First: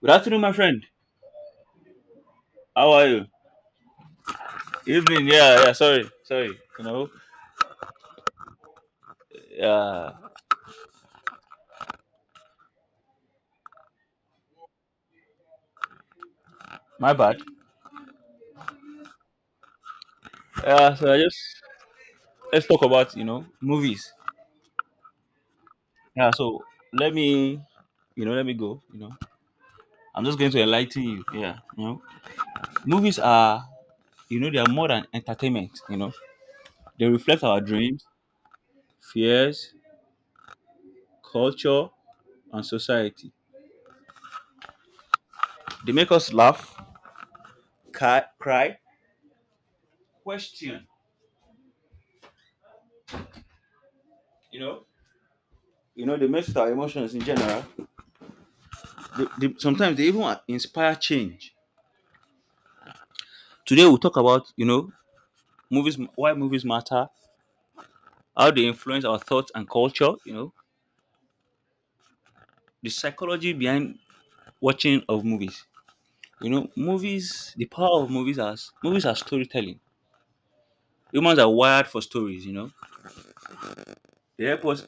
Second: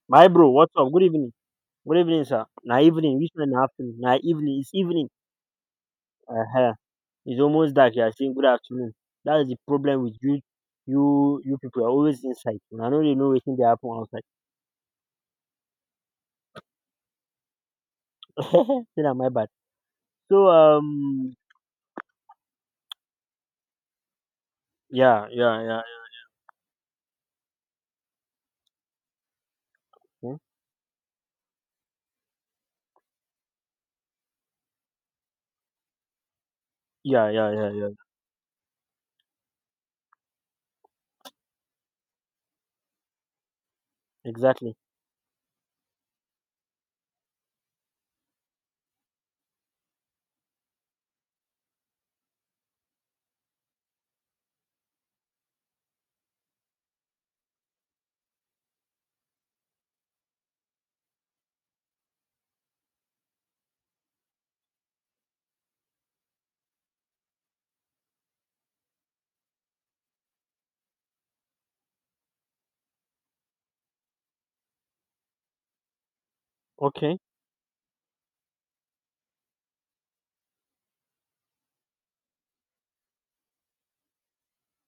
Good My afternoon, bro, my what's friend. up? Good evening. Good evening, sir. Na How are evening. you? Which one na afternoon? Na evening. It's evening. Evening. Yeah, yeah. Sorry, sorry. Uh-huh. You know, It's almost dark. You are saying good afternoon. That is the problem yeah. with you. You people are always inside. I know they know waiting they happen outside. My bad. Say na my bad. So Yeah. So I just let's talk about movies. yeah yeah yeah Yeah. So let me, let me go. I'm yeah just going to enlighten you. Yeah. Movies are they are more than entertainment. They yeah reflect yeah our yeah yeah dreams, fears, culture, and society. Exactly. They make us laugh, cry, question. You know, they mess with our emotions in general. Sometimes they even inspire change. Today we'll talk about movies, why movies matter, how they influence our thoughts and culture. The psychology behind watching of movies. You know Okay. movies, the power of movies as movies are storytelling. Humans are wired for stories. You know they help us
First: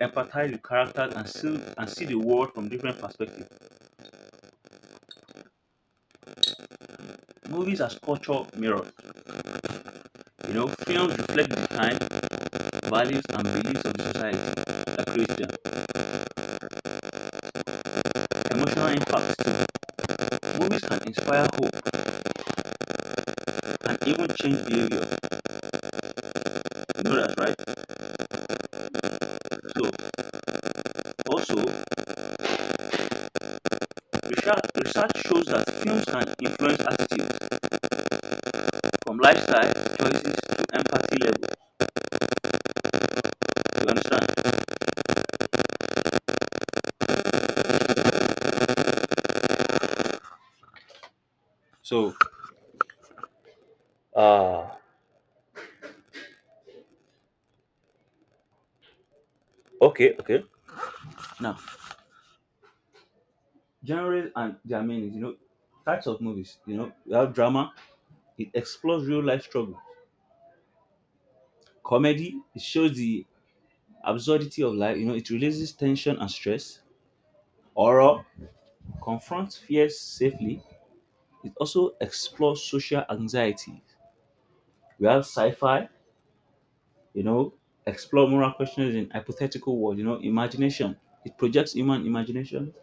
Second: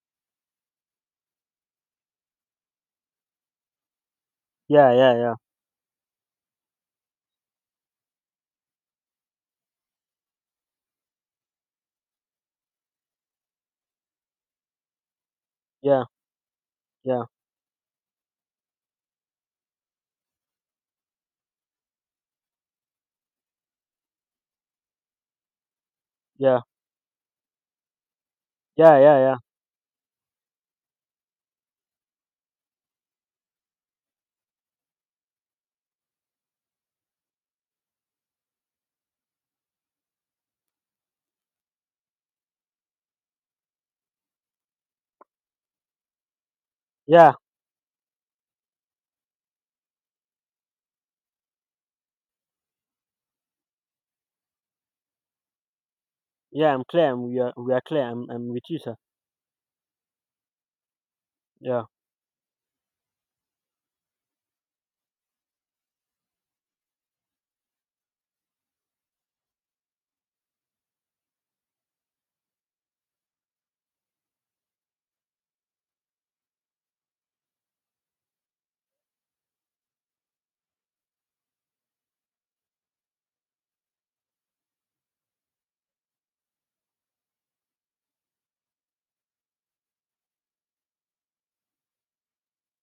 empathize with characters and see the world from different perspectives. Yeah yeah yeah Movies as cultural mirrors. You know films reflect the time, values, and beliefs of the society that creates them. yeah yeah Emotional impact too. Movies can inspire hope and even change behavior. yeah You know that, right? yeah yeah yeah So, also, research shows that films can influence attitudes from lifestyle choices to empathy level. You understand? yeah So, Ah, yeah. I'm clear. We are clear. I'm with you, sir. okay, okay. Now, Yeah genres and their meanings, you know, types of movies, you know, you have drama, it explores real life struggle. Comedy, it shows the absurdity of life, you know, it releases tension and stress. Horror confronts fears safely. It also explores social anxiety. We have sci-fi, you know, explore moral questions in hypothetical world, you know, imagination. It projects human imagination.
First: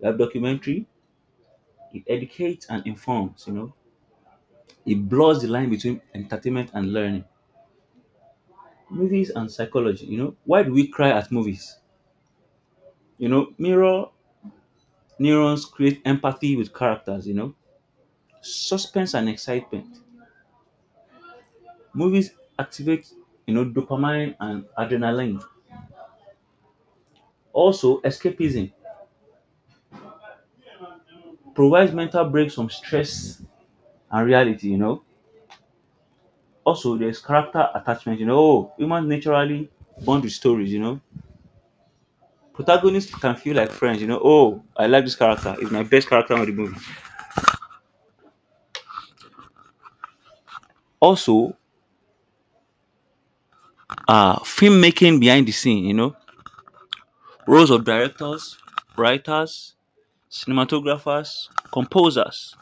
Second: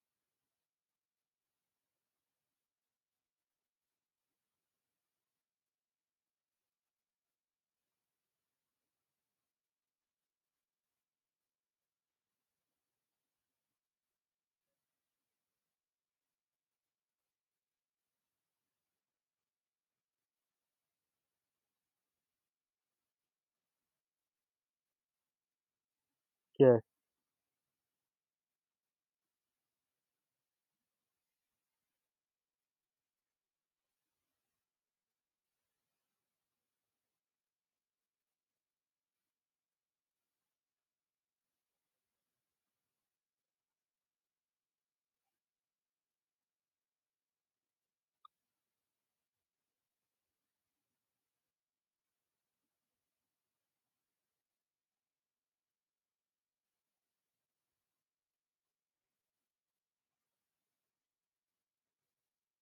We have documentary. It educates and informs, It blurs the line between entertainment and learning. Movies and psychology, Why do we cry at movies? You know, mirror neurons create empathy with characters, Suspense and excitement. Movies activate, dopamine and adrenaline. yeah. Also, escapism provides mental breaks from stress and reality, Also, there's character attachment, Oh, humans naturally bond with stories, Protagonists can feel like friends, Oh, I like this character. It's my best character on the movie. Also, filmmaking behind the scene, you know. Roles of directors, writers, cinematographers, composers.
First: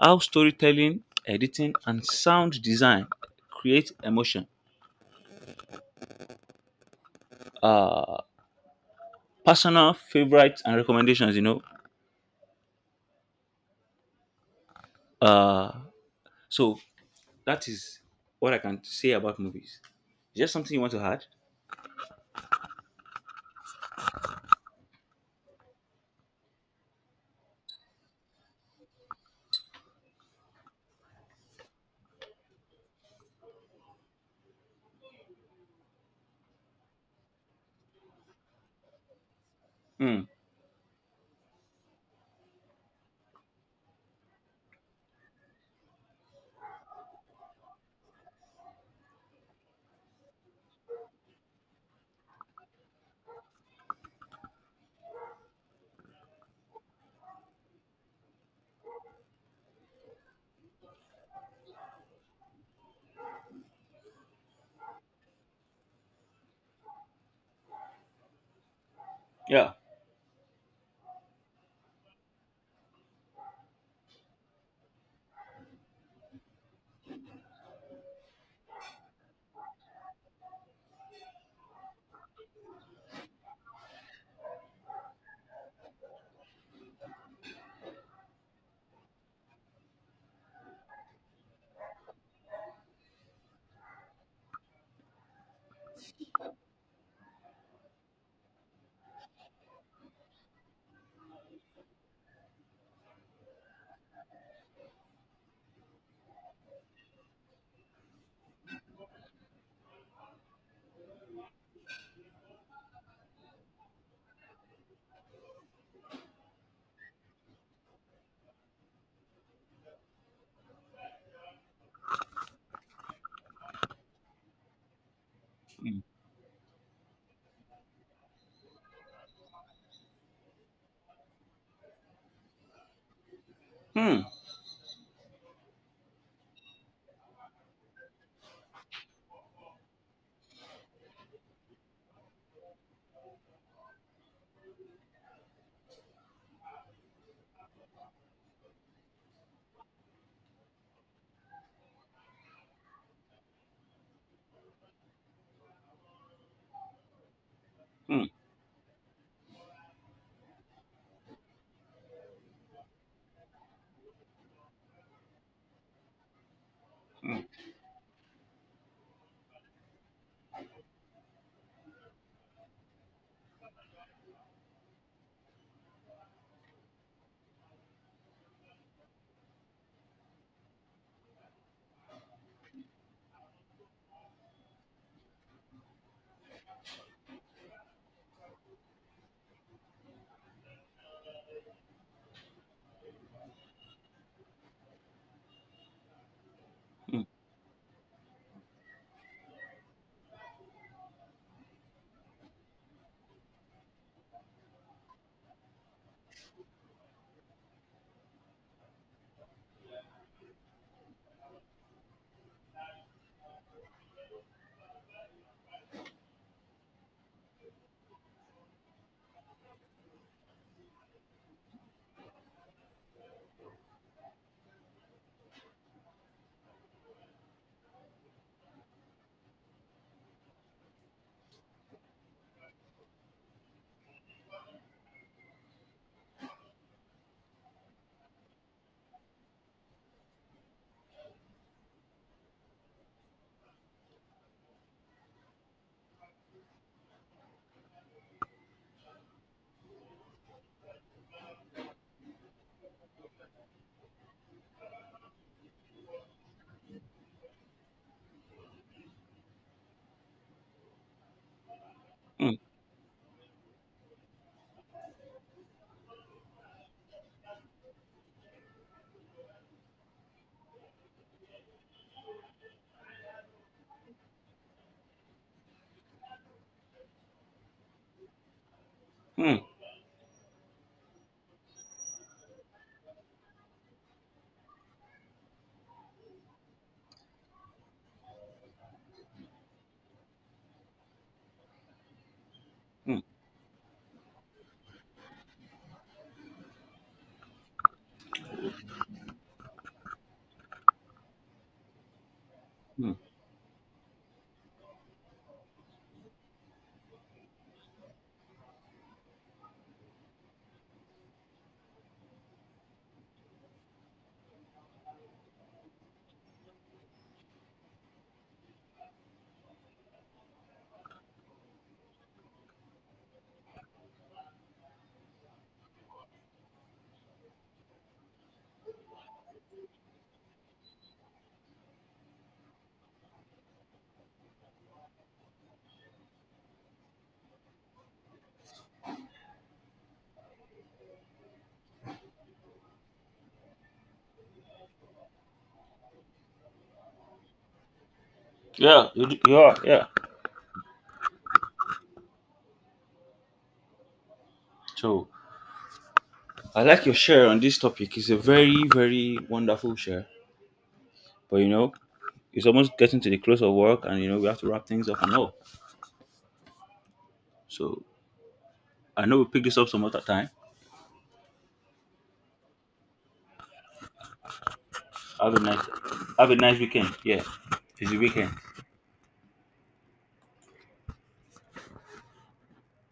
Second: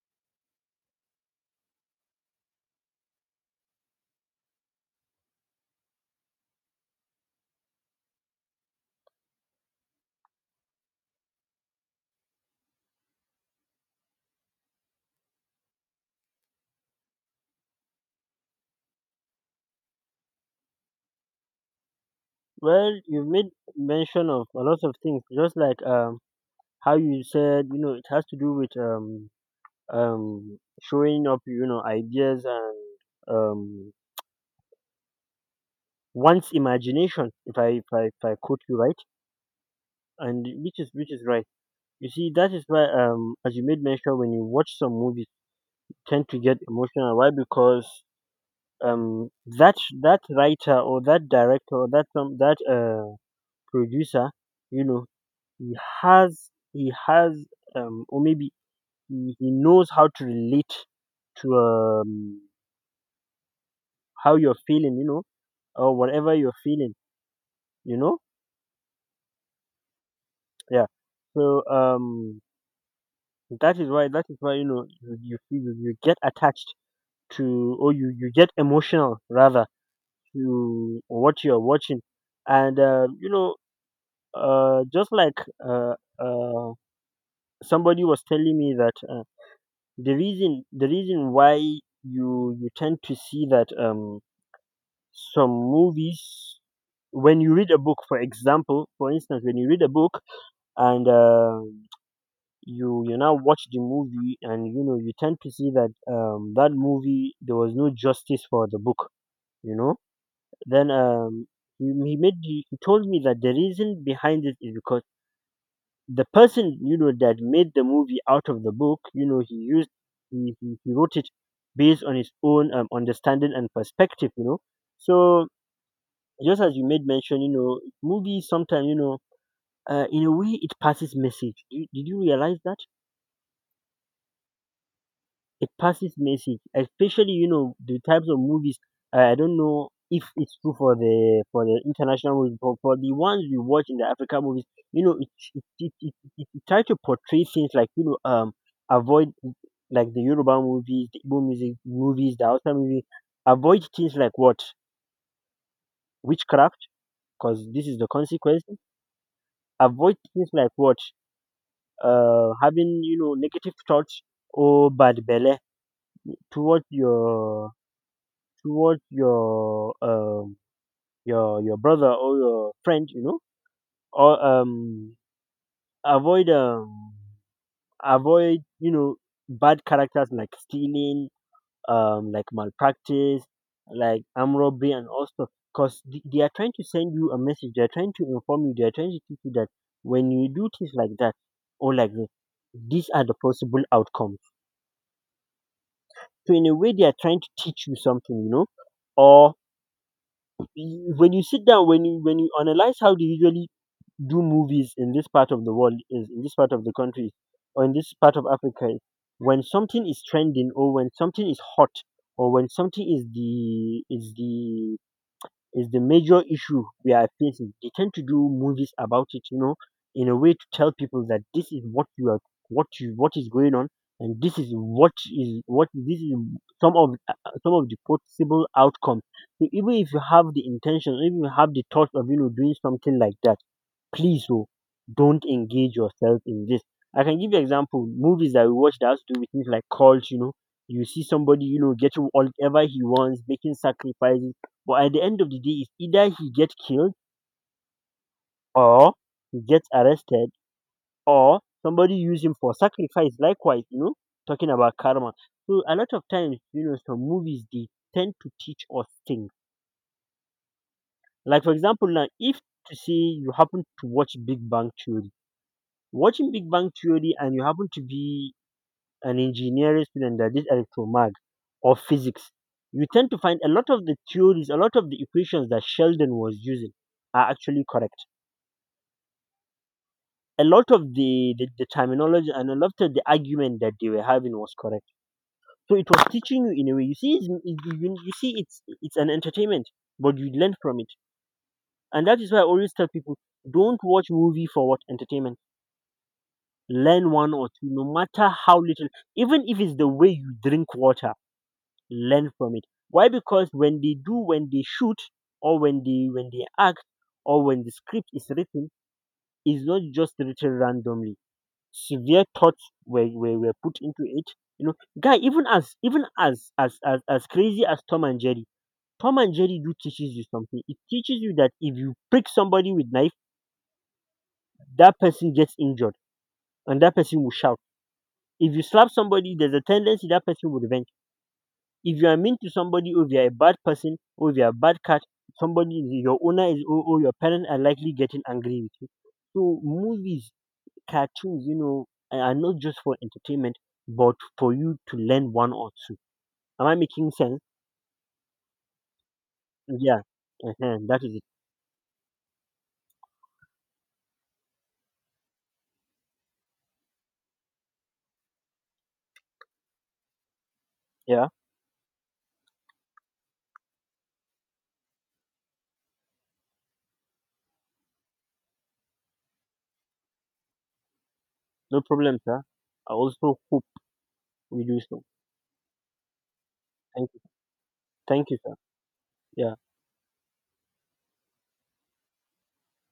How storytelling, editing, and sound design create emotion. Uh, personal favorites and recommendations, you know. Uh, So that is what I can say about movies. Is there something you want to add? Well, you've made mention of a lot of things, just like how you said, you know, it has to do with showing up, you know, ideas and um one's imagination, if I quote you right, Hmm. and which is right. You see, that is why as you made mention when you watch some movies, you tend to get emotional. Why? Because um that that writer or that director or that some that producer, you know, he he has or maybe he knows how to relate to how you're feeling, you know, or whatever you're feeling, you know Yeah. yeah. so um That is why, you know, you get attached to, or you get emotional rather, to what you're watching. And you know, just like, uh uh somebody was telling me that, the reason why you tend to see that some movies, when you read a book, for example, for instance when you read a book and you now watch the movie, and you know, you tend to see that that movie, there was no justice for the book, you know. Then he made he told me that the reason behind it is because the person, you know, that made the movie out of the book, you know, he wrote it based on his own, understanding and perspective, you know. So just as you made mention, you know, movies sometimes, you know, in a way it passes message. Did did you realize that Hmm. it passes message, especially, you know, the types of movies? I don't know if it's true for the international movies, but for the ones we watch, in the african movies, you know, it it try to portray things like, you know, avoid, like the yoruba movies, the igbo music movies, the hausa movie, avoid things like what? Witchcraft, because this is the Hmm. consequence. Avoid things like what? Having, you know, negative thoughts, or bad belly towards your, towards your um your brother or your friend, you know, or avoid, avoid, you know, bad characters, like stealing, like malpractice, like arm robbery and all stuff, because they are trying to send you a message, they are trying to inform you, they are trying to teach you that when you do things like that, or like this, these are the possible outcomes. So in a way they are Hmm. trying to teach you something, you know. Or when you sit down, when you analyze how they usually do movies in this part of the world, is in this part of the country, or in this part of Africa, when something is trending, or when something is hot, or when something is the major issue we are facing. They tend to do movies about it, you know, in a way to tell people that this is what you are, what is going on, and this is what this is some of the possible outcomes. So even if you have the intention, even if you have the thought of, you know, doing something like that, please, oh, don't engage yourself in this. I can give you example movies that we watch that has to do with things like cult. You know, you see somebody, you know, getting whatever he wants, making sacrifices, but at the end of the day, it's either he gets killed, or he gets arrested, or somebody use him for sacrifice. Likewise, you know, talking about karma. So a lot of times, you know, some movies they tend to teach us things. Like for example, now, Hmm. if to say you happen to watch Big Bang Theory, watching Big Bang Theory and you happen to be an engineering student that did electromag or physics, you tend to find a lot of the theories, a lot of the equations that Sheldon was using are actually correct. Hmm. A lot of the, terminology and a lot of the argument that they were having was correct. So it was teaching you in a way. You see, you see, it's an entertainment, but you learn from it, and that is why I always tell Hmm. people: don't watch movie for what? Entertainment. Learn one or two, no matter how little. Even if it's the way you drink water, learn from it. Hmm. Why? Because when they do, when they shoot, or when they act, or when the script is written, it's not just written randomly, severe thoughts were put into it. You know, guy, even as crazy as Tom and Jerry do teaches you something. It teaches you that if you prick somebody with knife, that person gets injured, and that person will shout. If you slap somebody, there's a tendency that person will revenge. If you are mean to somebody, or if you're a bad person, or if you're a bad cat, somebody, your owner is, or your parents are likely getting angry with you. So movies, cartoons, you know, are not just for entertainment, but for you to learn one or two. Am I making sense? Yeah. You are. Yeah. Yeah. uh That is it. So I like your share on this topic. It's a very, very wonderful share. Yeah. But you know, it's almost getting to the close of work, and you know we have to wrap things up and all. So I know we pick this up some other time. No problem, sir. I also hope we do so. Have a nice. Have a nice weekend. Thank you. Yeah. It's the Thank weekend. you, sir. Yeah.